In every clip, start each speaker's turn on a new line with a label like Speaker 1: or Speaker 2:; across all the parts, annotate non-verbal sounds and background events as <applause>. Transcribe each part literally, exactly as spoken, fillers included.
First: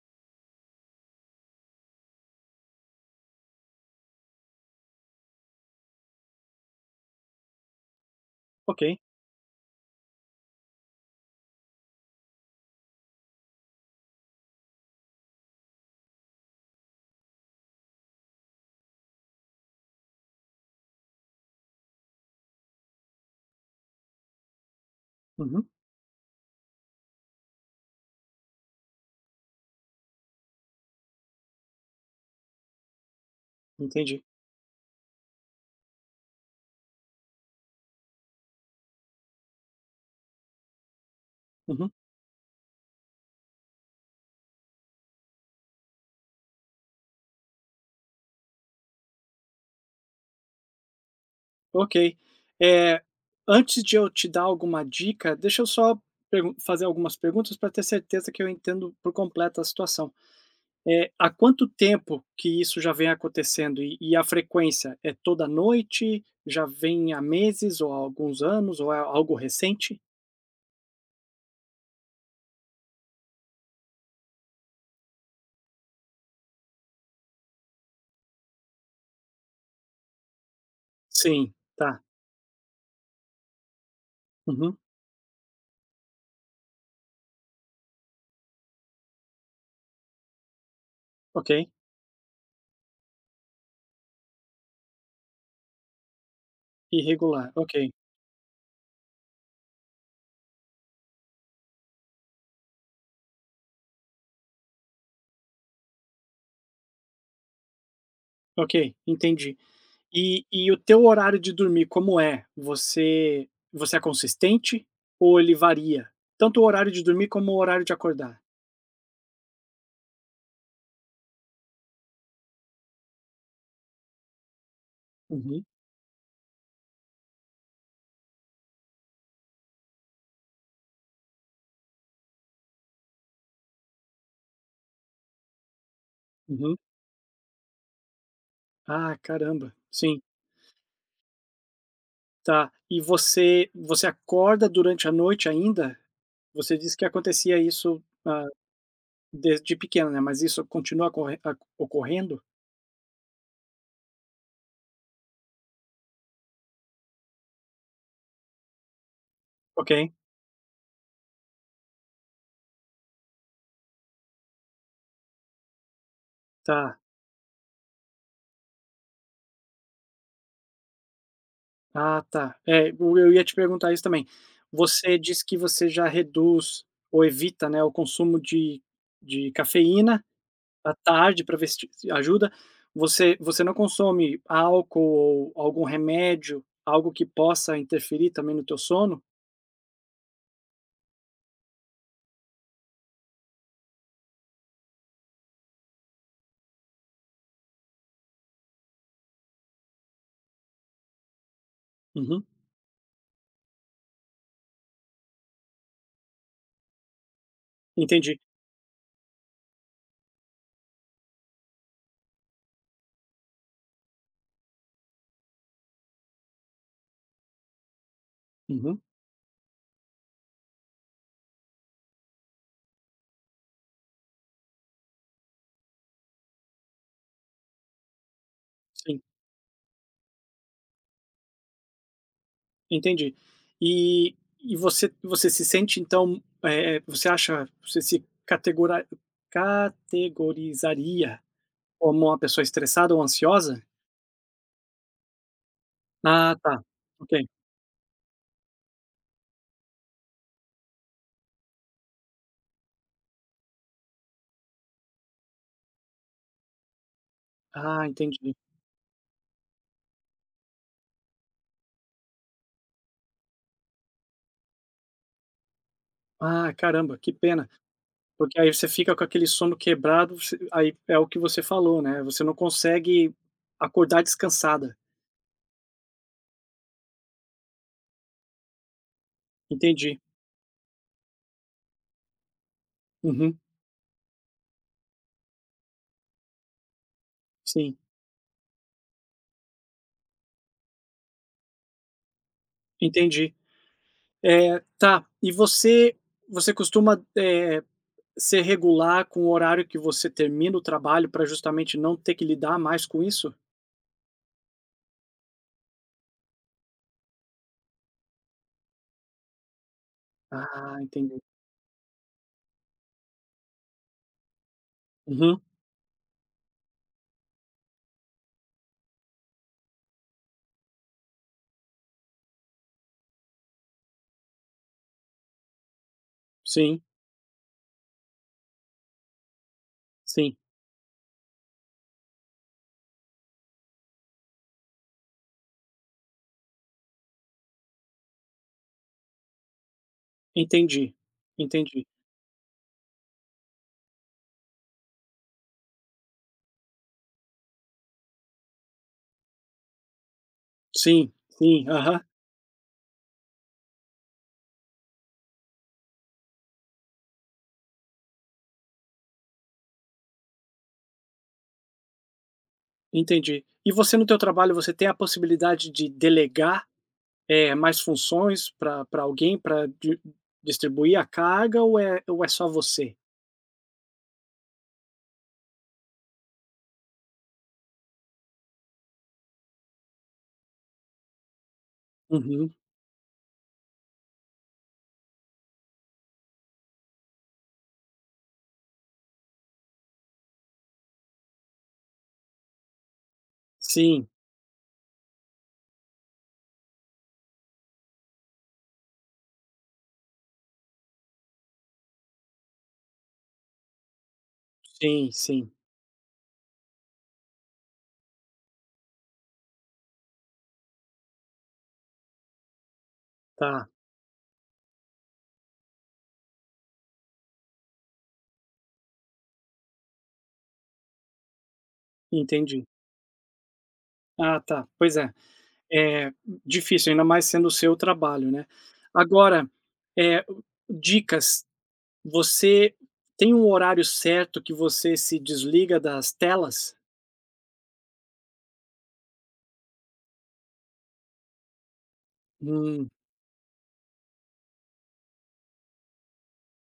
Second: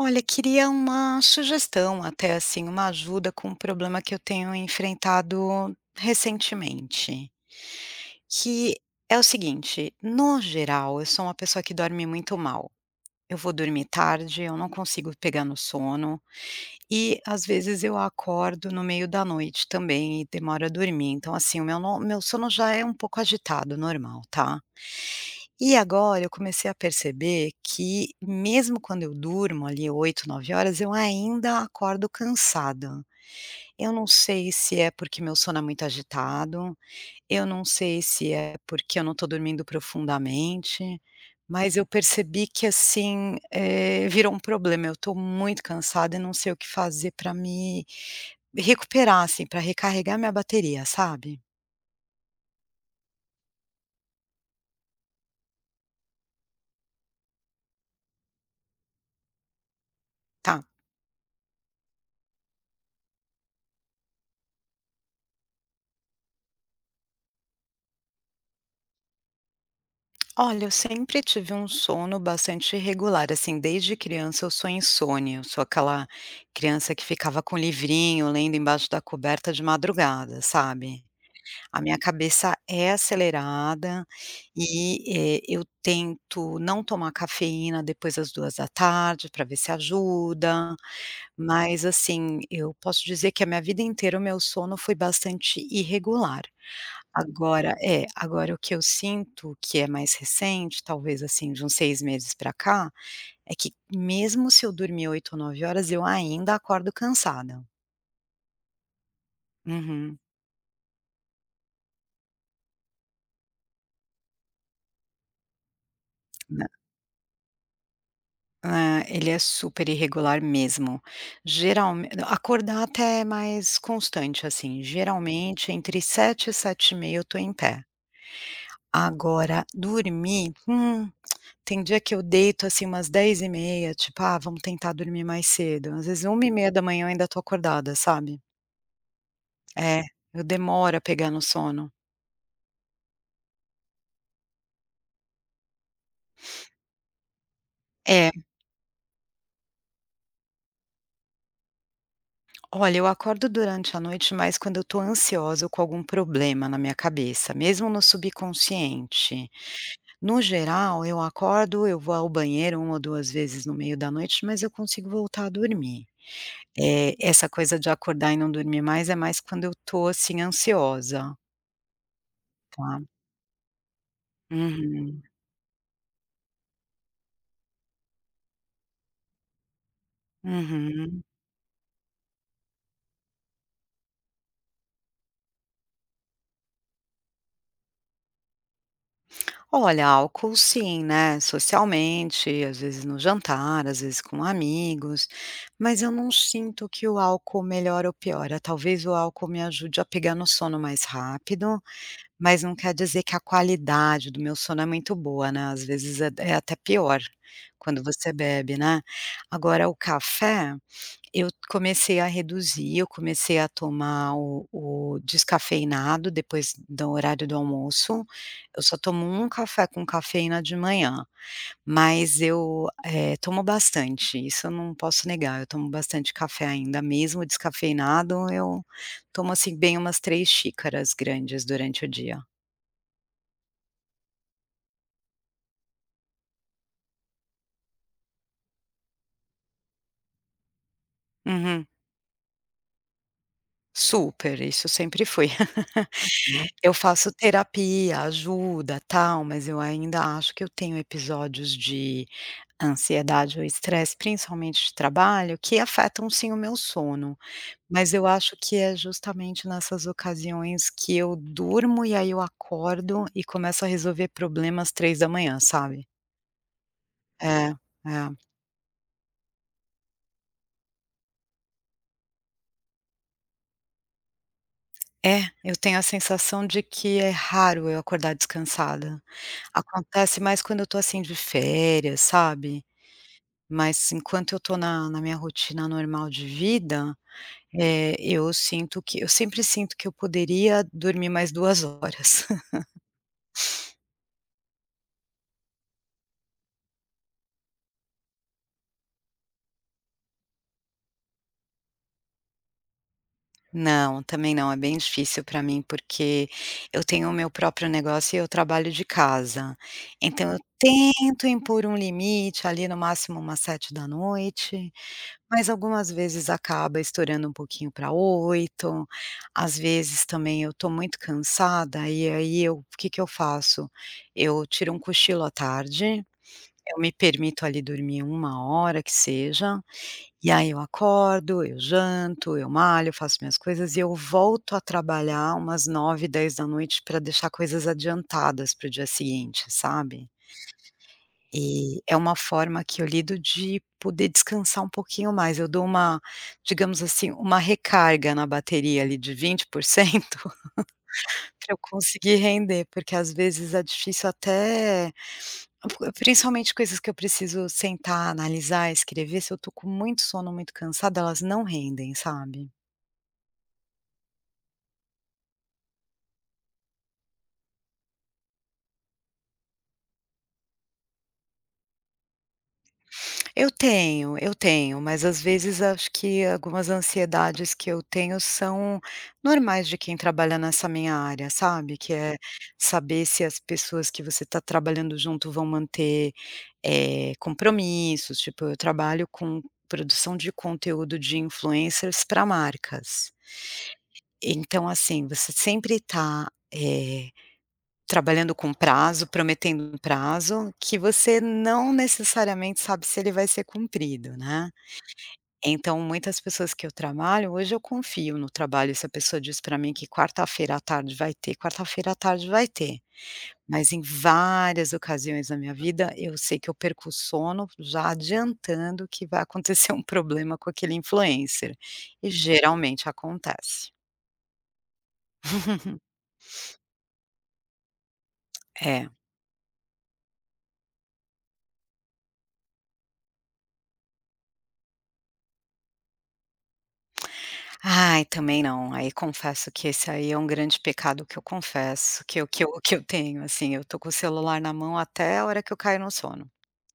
Speaker 1: Olha, queria uma sugestão até, assim, uma ajuda com um problema que eu tenho enfrentado recentemente, que
Speaker 2: Ok.
Speaker 1: é o seguinte, no geral, eu sou uma pessoa que dorme muito mal, eu vou dormir tarde, eu não consigo pegar no sono e, às vezes, eu acordo no meio da noite também e demoro a dormir, então, assim, o meu no meu sono já é um pouco agitado, normal, tá.
Speaker 2: Uhum.
Speaker 1: E agora eu comecei a perceber que mesmo quando eu durmo ali oito, nove horas, eu ainda acordo cansada, eu não
Speaker 2: Entendi.
Speaker 1: sei se é porque meu sono é muito agitado, eu não sei se é porque eu não tô dormindo profundamente, mas eu
Speaker 2: Uhum.
Speaker 1: percebi que assim, eh, virou um problema, eu tô muito cansada e não sei o que fazer pra me recuperar, assim, pra recarregar minha bateria, sabe.
Speaker 2: Ok. Eh, antes de eu te dar alguma dica, deixa eu só pergun fazer algumas perguntas pra ter certeza que eu entendo por completo a situação,
Speaker 1: Tá.
Speaker 2: eh, há quanto tempo que isso já vem acontecendo, e e a frequência é toda noite, já vem há meses ou há alguns anos ou é algo recente?
Speaker 1: Olha, eu sempre tive um sono bastante irregular, assim, desde criança eu sou insone, eu sou aquela criança que ficava com livrinho lendo embaixo da coberta de madrugada, sabe,
Speaker 2: Sim,
Speaker 1: a minha
Speaker 2: tá.
Speaker 1: cabeça é acelerada
Speaker 2: Uhum.
Speaker 1: e, eh, eu tento não tomar cafeína depois das duas da tarde, pra ver se ajuda,
Speaker 2: Ok.
Speaker 1: mas assim, eu posso dizer que a minha vida inteira o meu sono foi bastante irregular,
Speaker 2: Irregular,
Speaker 1: agora
Speaker 2: ok.
Speaker 1: é, agora o que eu sinto que é mais recente, talvez assim de uns seis meses pra cá, é que mesmo se eu dormir oito ou nove horas, eu ainda acordo cansada.
Speaker 2: Ok, entendi.
Speaker 1: Uhum.
Speaker 2: E e o teu horário de dormir, como é? Você você é consistente ou ele varia? Tanto o
Speaker 1: Nã
Speaker 2: horário de dormir como o horário de acordar.
Speaker 1: Ah, ele é super irregular mesmo, geralme não, acordar até é mais constante, assim,
Speaker 2: Uhum.
Speaker 1: geralmente entre sete e sete e meia eu tô em pé. Agora, dormir, hum, tem dia que eu deito, assim, umas dez e meia, tipo: "Ah, vamos tentar dormir mais cedo", às vezes é uma e meia
Speaker 2: Uhum.
Speaker 1: da manhã eu ainda tô acordada, sabe.
Speaker 2: Ah, caramba!
Speaker 1: É,
Speaker 2: Sim.
Speaker 1: eu demoro a pegar no sono.
Speaker 2: Tá. E você você acorda durante a noite ainda? Você disse que acontecia isso,
Speaker 1: É.
Speaker 2: ah, desde pequena, né, mas isso continua acorren aco ocorrendo?
Speaker 1: Olha, eu acordo durante a noite, mas quando eu tô ansiosa ou com algum problema na minha cabeça, mesmo no subconsciente.
Speaker 2: Ok.
Speaker 1: No geral eu acordo, eu vou ao banheiro uma ou duas vezes no meio da noite, mas eu consigo voltar a dormir.
Speaker 2: Tá.
Speaker 1: Eh, essa coisa de acordar e não dormir mais, é mais quando eu tô, assim, ansiosa.
Speaker 2: Ah, tá. É,
Speaker 1: Claro.
Speaker 2: o eu ia te perguntar isso também. Você
Speaker 1: Uhum.
Speaker 2: disse que você já reduz ou evita, né, o consumo de de cafeína à
Speaker 1: Uhum.
Speaker 2: tarde pra ver se t se ajuda. Você você não consome álcool ou algum remédio, algo que possa interferir também no teu sono?
Speaker 1: Olha, álcool sim, né, socialmente, às vezes no jantar, às vezes com amigos, mas eu não sinto que o álcool melhora ou piora. Talvez o álcool me ajude a pegar no sono mais rápido,
Speaker 2: Uhum.
Speaker 1: mas não quer dizer que a qualidade do meu sono é muito boa, né, às vezes é é até pior quando você
Speaker 2: Entendi.
Speaker 1: bebe, né. Agora o café eu comecei a reduzir, eu comecei a tomar o o descafeinado depois do horário do almoço. Eu só
Speaker 2: Uhum.
Speaker 1: tomo um café com cafeína de manhã, mas eu, eh, tomo bastante, isso eu não posso negar. Eu tomo bastante café ainda, mesmo o descafeinado, eu
Speaker 2: Sim.
Speaker 1: tomo, assim, bem umas três xícaras grandes durante o dia.
Speaker 2: Entendi. E e você você se sente então, eh, você acha você se catego categorizaria
Speaker 1: Uhum.
Speaker 2: como uma pessoa estressada ou ansiosa?
Speaker 1: Super, isso sempre foi.
Speaker 2: Ah,
Speaker 1: <laughs>
Speaker 2: tá,
Speaker 1: Eu faço
Speaker 2: ok.
Speaker 1: terapia, ajuda, tal, mas eu ainda acho que eu tenho episódios de ansiedade ou estresse, principalmente de trabalho, que afetam, sim, o meu sono.
Speaker 2: Ah,
Speaker 1: Mas eu acho
Speaker 2: entendi.
Speaker 1: que é justamente nessas ocasiões que eu durmo e aí eu acordo e começo a resolver problemas, três da manhã, sabe.
Speaker 2: Ah, caramba, que pena,
Speaker 1: É, é.
Speaker 2: porque aí você fica com aquele sono quebrado, você aí é o que você falou, né, você não consegue acordar descansada.
Speaker 1: É, eu tenho a sensação de que é raro eu acordar descansada.
Speaker 2: Entendi.
Speaker 1: Acontece mais quando eu tô assim de férias, sabe.
Speaker 2: Uhum.
Speaker 1: Mas, enquanto eu tô na na minha rotina normal de vida,
Speaker 2: Sim.
Speaker 1: eh, eu sinto que eu sempre sinto que eu poderia dormir mais duas horas. <laughs>
Speaker 2: Entendi, eh, tá. E você você costuma, eh, ser regular com o horário que você termina o trabalho pra justamente não ter que lidar mais com isso?
Speaker 1: Não, também não, é bem difícil pra mim, porque eu tenho o meu próprio negócio e eu trabalho de casa, então eu
Speaker 2: Ah, entendi.
Speaker 1: tento impor um limite ali no máximo umas sete da noite,
Speaker 2: Uhum.
Speaker 1: mas algumas vezes acaba estourando um pouquinho pra oito, às vezes também eu tô muito cansada, e aí eu o que que eu faço, eu tiro um cochilo à tarde, eu
Speaker 2: Sim.
Speaker 1: me permito ali dormir uma hora que seja, e
Speaker 2: Sim.
Speaker 1: aí eu acordo, eu janto, eu malho, eu faço minhas coisas e eu volto a trabalhar umas uma nove, dez da noite pra deixar coisas adiantadas para o dia seguinte, sabe.
Speaker 2: Entendi,
Speaker 1: Eh,
Speaker 2: entendi.
Speaker 1: é uma forma que eu lido de poder descansar um pouquinho mais, eu dou uma, digamos assim, uma recarga na bateria ali de vinte por cento
Speaker 2: Sim,
Speaker 1: <laughs> pra eu
Speaker 2: sim, aham.
Speaker 1: conseguir render, porque, às vezes, é difícil até principalmente coisas que eu preciso sentar, analisar, escrever, se eu tô com muito sono, muito cansada, elas não rendem, sabe.
Speaker 2: Entendi. E você no teu trabalho, você tem a possibilidade de delegar, eh, mais funções pra pra alguém, pra di distribuir a carga ou é ou é só você?
Speaker 1: Eu tenho eu tenho, mas às vezes acho que algumas ansiedades que eu tenho são normais de quem trabalha nessa minha área, sabe, que é
Speaker 2: Uhum.
Speaker 1: saber se as pessoas que você está trabalhando junto vão manter, eh, compromissos, tipo, eu trabalho com produção de conteúdo de influencers pra marcas
Speaker 2: Sim.
Speaker 1: então assim, você sempre tá, eh, trabalhando com prazo, prometendo um prazo que você não necessariamente sabe se ele vai ser cumprido, né.
Speaker 2: Sim, sim.
Speaker 1: Então muitas pessoas que eu trabalho, hoje eu confio no trabalho, se a pessoa diz para mim que quarta-feira à tarde vai ter, quarta-feira à tarde vai ter.
Speaker 2: Tá.
Speaker 1: Mas em várias ocasiões na minha vida, eu sei que eu perco o sono já adiantando que vai <chuckles> acontecer um problema com aquele influencer, e
Speaker 2: Entendi.
Speaker 1: geralmente acontece.
Speaker 2: Ah, tá, pois é.
Speaker 1: <laughs>
Speaker 2: Eh, difícil, ainda mais sendo o seu trabalho, né.
Speaker 1: É.
Speaker 2: Agora, eh, dicas, você tem um horário certo que você se desliga das telas?
Speaker 1: Ai, também não, aí confesso que esse aí é um grande pecado que eu confesso que eu que eu que eu
Speaker 2: Hum.
Speaker 1: tenho, assim, eu tô com o celular na mão até a hora que eu caio no sono.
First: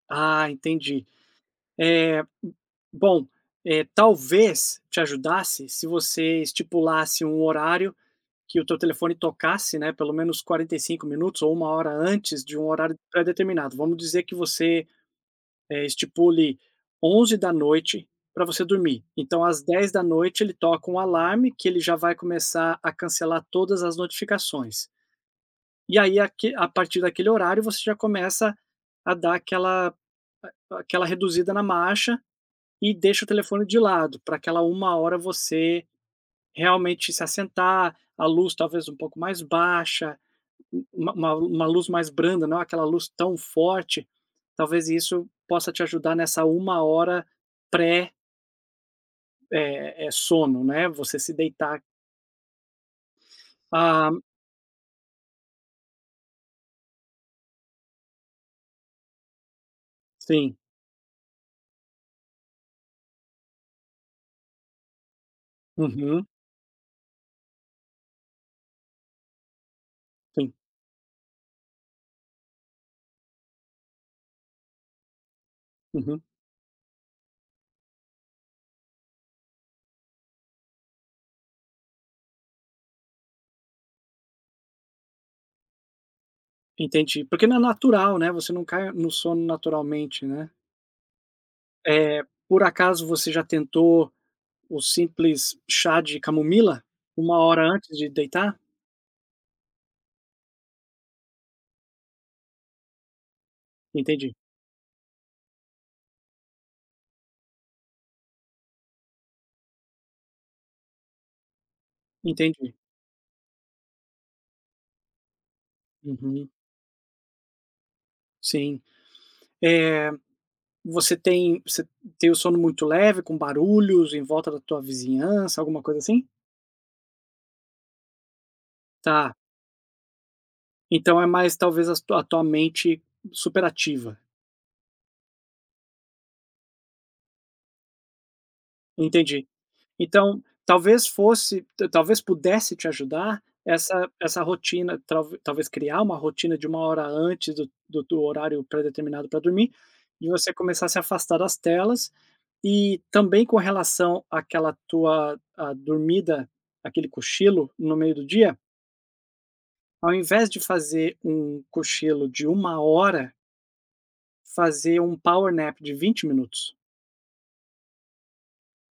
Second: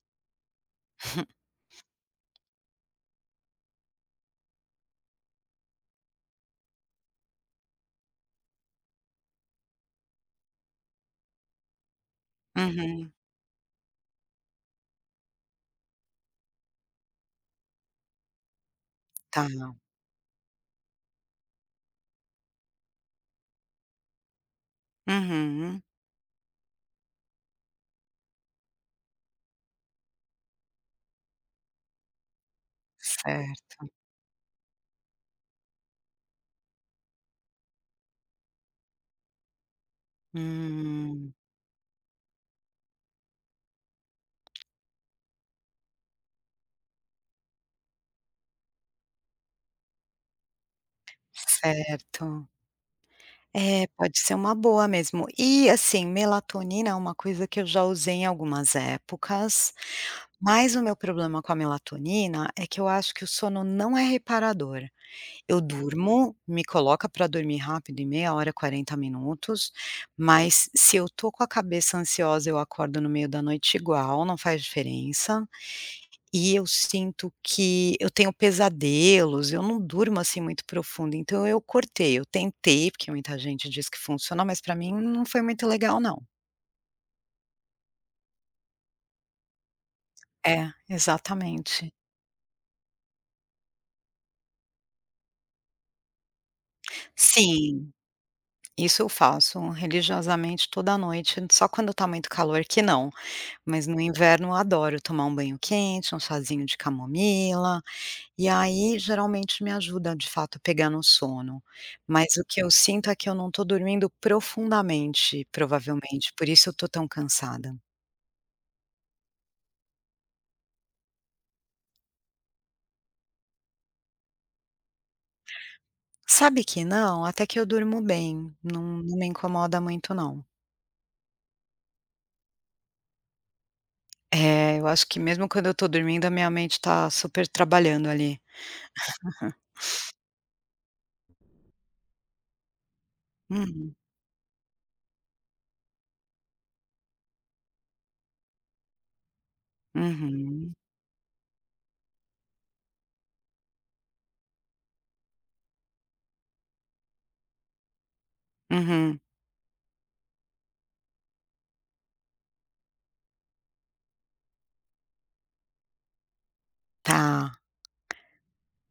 Speaker 2: Ah, entendi. Eh,
Speaker 1: <chuckles>
Speaker 2: bom, eh, talvez te ajudasse se você estipulasse um horário que o teu telefone tocasse, né, pelo menos quarenta e cinco minutos minutos ou uma hora antes de um horário
Speaker 1: Uhum.
Speaker 2: pré-determinado. Vamos dizer que você, eh, estipule onze da noite pra você dormir, então
Speaker 1: Tá.
Speaker 2: às dez da noite ele toca um alarme que ele já vai começar a cancelar todas as notificações.
Speaker 1: Uhum.
Speaker 2: E aí aque a partir daquele horário, você já começa a dar aquela a aquela reduzida na marcha e deixa o telefone de
Speaker 1: Certo.
Speaker 2: lado, pra aquela uma hora você realmente se assentar, a luz talvez um pouco mais baixa, u uma uma
Speaker 1: Hum.
Speaker 2: lu uma luz mais branda, não aquela luz tão forte. Talvez isso possa te ajudar nessa uma hora pré É é sono né, você se deitar
Speaker 1: Certo. É,
Speaker 2: Hã.
Speaker 1: pode ser uma boa mesmo. E, assim, melatonina é uma coisa que eu já usei em algumas épocas,
Speaker 2: Sim.
Speaker 1: mas o meu problema com a melatonina é que eu acho que o sono não é reparador, eu
Speaker 2: Uhum.
Speaker 1: durmo, me coloca pra dormir rápido, em meia hora, quarenta minutos,
Speaker 2: Sim.
Speaker 1: mas se eu tô com a cabeça ansiosa, eu acordo no meio da noite igual, não faz diferença.
Speaker 2: Uhum.
Speaker 1: E eu sinto que eu tenho pesadelos, eu não durmo, assim, muito profundo, então eu cortei, eu tentei, porque muita gente diz que funciona, mas pra mim não foi muito legal não.
Speaker 2: Entendi. Porque não é natural, né, você não cai no sono naturalmente, né.
Speaker 1: É, exatamente.
Speaker 2: Eh, por acaso você já tentou o simples chá de camomila, uma hora
Speaker 1: Sim,
Speaker 2: antes de deitar?
Speaker 1: isso eu faço religiosamente toda noite, só quando tá muito calor que não, mas no
Speaker 2: Entendi.
Speaker 1: inverno eu adoro tomar um banho quente, um chazinho de camomila, e aí geralmente me ajuda de fato pegar no sono, mas o que eu
Speaker 2: Entendi.
Speaker 1: sinto é que eu não tô dormindo profundamente, provavelmente, por
Speaker 2: Uhum.
Speaker 1: isso eu tô tão cansada.
Speaker 2: Sim. Eh, você tem você tem o sono muito leve, com barulhos em volta da tua vizinhança, alguma coisa assim?
Speaker 1: Sabe que não, até que eu durmo bem, não não me
Speaker 2: Tá.
Speaker 1: incomoda muito não.
Speaker 2: Então é mais talvez a su a tua mente superativa.
Speaker 1: É, eu acho que mesmo quando eu tô dormindo a minha mente tá super trabalhando, ali.
Speaker 2: Entendi.
Speaker 1: <chuckles>
Speaker 2: Então talvez fosse t talvez pudesse te ajudar
Speaker 1: Uhum.
Speaker 2: essa essa rotina tal talvez criar uma rotina de uma hora antes do do horário pré-determinado pra dormir e você
Speaker 1: Uhum.
Speaker 2: começar a se afastar das telas, e também com relação àquela tua à dormida, aquele cochilo no meio do dia
Speaker 1: Uhum.
Speaker 2: ao invés de fazer um cochilo de uma hora fazer um power nap de vinte minutos
Speaker 1: Tá.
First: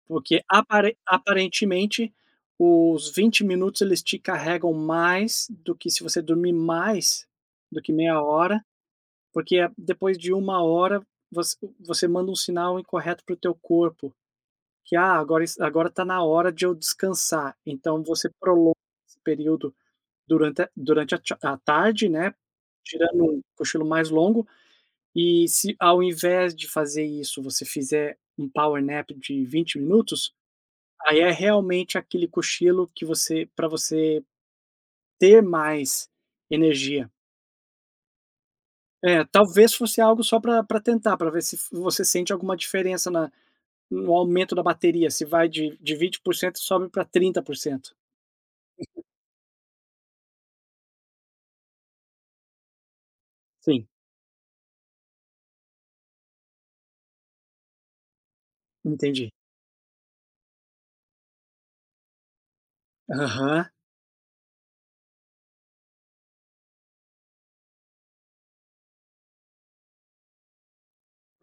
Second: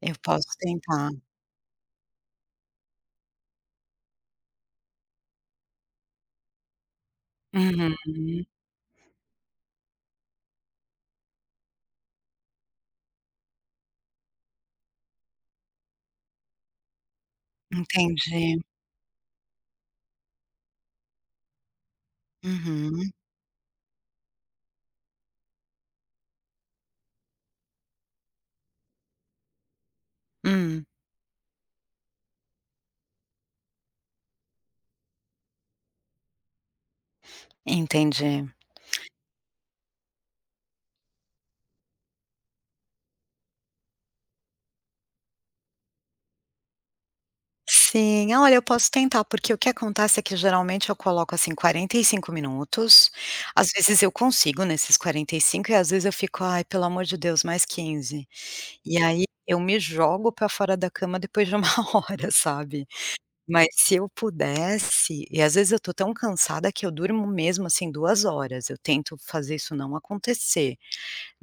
Speaker 1: Eu
Speaker 2: porque
Speaker 1: posso
Speaker 2: aparen
Speaker 1: tentar.
Speaker 2: aparentemente os vinte minutos, eles te carregam mais do que se você dormir mais do que meia
Speaker 1: Uhum.
Speaker 2: hora, porque a depois de uma hora, voc você manda um sinal incorreto para o teu corpo, que: "Ah, agora es agora tá na hora de eu descansar", então você
Speaker 1: Entendi.
Speaker 2: prolonga esse período durante a durante a tcha a tarde, né,
Speaker 1: Uhum.
Speaker 2: tirando um cochilo mais longo, e se ao invés de fazer isso você fizer um power nap de vinte minutos,
Speaker 1: Hum.
Speaker 2: aí é realmente aquele cochilo que você pra você ter mais energia.
Speaker 1: Entendi.
Speaker 2: É, talvez fosse algo só pra pra tentar, pra ver se v você sente alguma diferença na no aumento da bateria, se vai de de vinte por cento e sobe pra trinta por cento.
Speaker 1: Sim. Olha, eu posso tentar, porque o que acontece é que geralmente eu coloco, assim, quarenta e cinco minutos, às
Speaker 2: Sim.
Speaker 1: vezes eu consigo nesses quarenta e cindo, e às vezes eu fico: "Ai, pelo amor de Deus, mais quinze", e aí
Speaker 2: Entendi.
Speaker 1: eu me jogo pra fora da cama depois de uma hora, sabe.
Speaker 2: Aham.
Speaker 1: Mas se eu pudesse e às vezes eu tô tão cansada que eu durmo mesmo, assim, duas horas, eu tento fazer isso não acontecer,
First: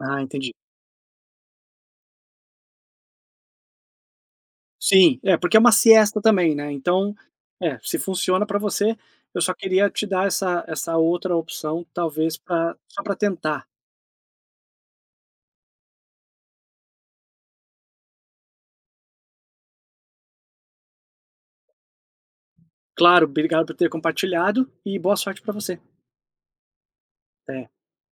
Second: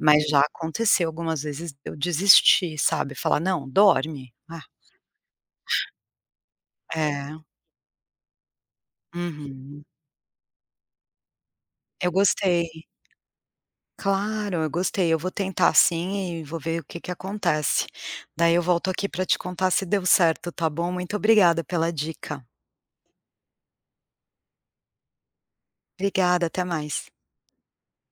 Speaker 2: Ah,
Speaker 1: já
Speaker 2: entendi.
Speaker 1: aconteceu algumas vezes de eu desistir, sabe, falar: "Não, dorme, ah".
Speaker 2: Sim. É, porque é uma siesta também, né, então
Speaker 1: É.
Speaker 2: é, se funciona pra você, eu só
Speaker 1: Uhum.
Speaker 2: queria te dar essa essa outra opção
Speaker 1: Eu
Speaker 2: talvez
Speaker 1: gostei.
Speaker 2: pra só pra tentar.
Speaker 1: Claro, eu gostei, eu vou tentar sim e vou ver o que que acontece, daí eu volto aqui pra te contar se deu certo, tá bom, muito obrigada pela dica.
Speaker 2: Claro, obrigado por ter compartilhado e boa sorte pra você.
Speaker 1: Obrigada, até mais.
Speaker 2: Até.